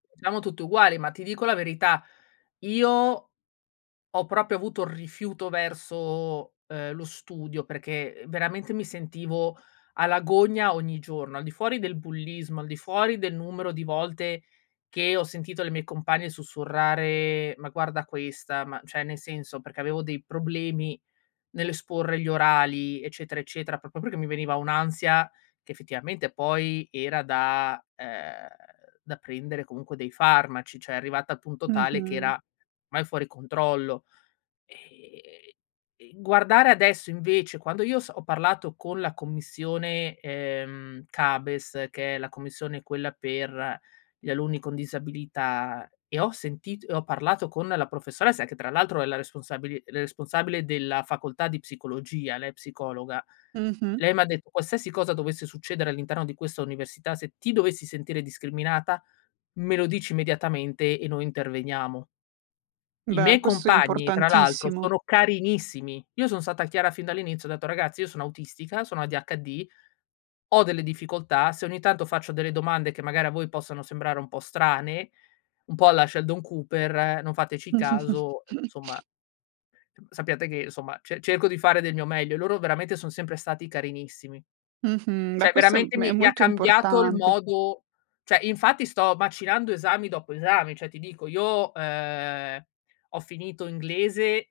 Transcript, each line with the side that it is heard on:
left: Siamo tutti uguali, ma ti dico la verità: io ho proprio avuto rifiuto verso, uhm, lo studio, perché veramente mi sentivo alla gogna ogni giorno. Al di fuori del bullismo, al di fuori del numero di volte che ho sentito le mie compagne sussurrare: "Ma guarda questa", ma cioè nel senso, perché avevo dei problemi nell'esporre gli orali, eccetera, eccetera, proprio perché mi veniva un'ansia che effettivamente poi, era da uhm, da prendere comunque dei farmaci, cioè, arrivata al punto tale che
right: Mh-mh.
left: era mai fuori controllo. Ehm, e guardare adesso invece quando io s ho parlato con la commissione, ehm, CABES, che è la commissione quella per gli alunni con disabilità, e ho sentito e ho parlato con la professoressa che tra l'altro, è la responsabili la responsabile della facoltà di psicologia, lei è psicologa,
right: Mh-mh.
left: lei m'ha detto: "Qualsiasi cosa dovesse succedere all'interno di questa università, se ti dovessi sentire discriminata, me lo dici immediatamente e noi interveniamo." I
right: Beh,
left: miei
right: questo è
left: compagni, tra l'altro,
right: importantissimo.
left: sono carinissimi. Io son stata chiara fin dall'inizio, ho detto: "Ragazzi, io sono autistica, sono ADHD, ho delle difficoltà. Se ogni tanto faccio delle domande che magari a voi possono sembrare un po' strane, un po' alla Sheldon Cooper, non fateci caso, insomma sappiate che, insomma, ce cerco di fare del mio meglio." Loro veramente son sempre stati carinissimi.
right: Mh-mh. Beh,
left: Cioè
right: questo è
left: veramente
right: m è
left: mi mi ha
right: molto
left: cambiato il
right: importante.
left: modo cioè infatti sto macinando esami dopo esami. Cioè, ti dico io, ehm, ho finito inglese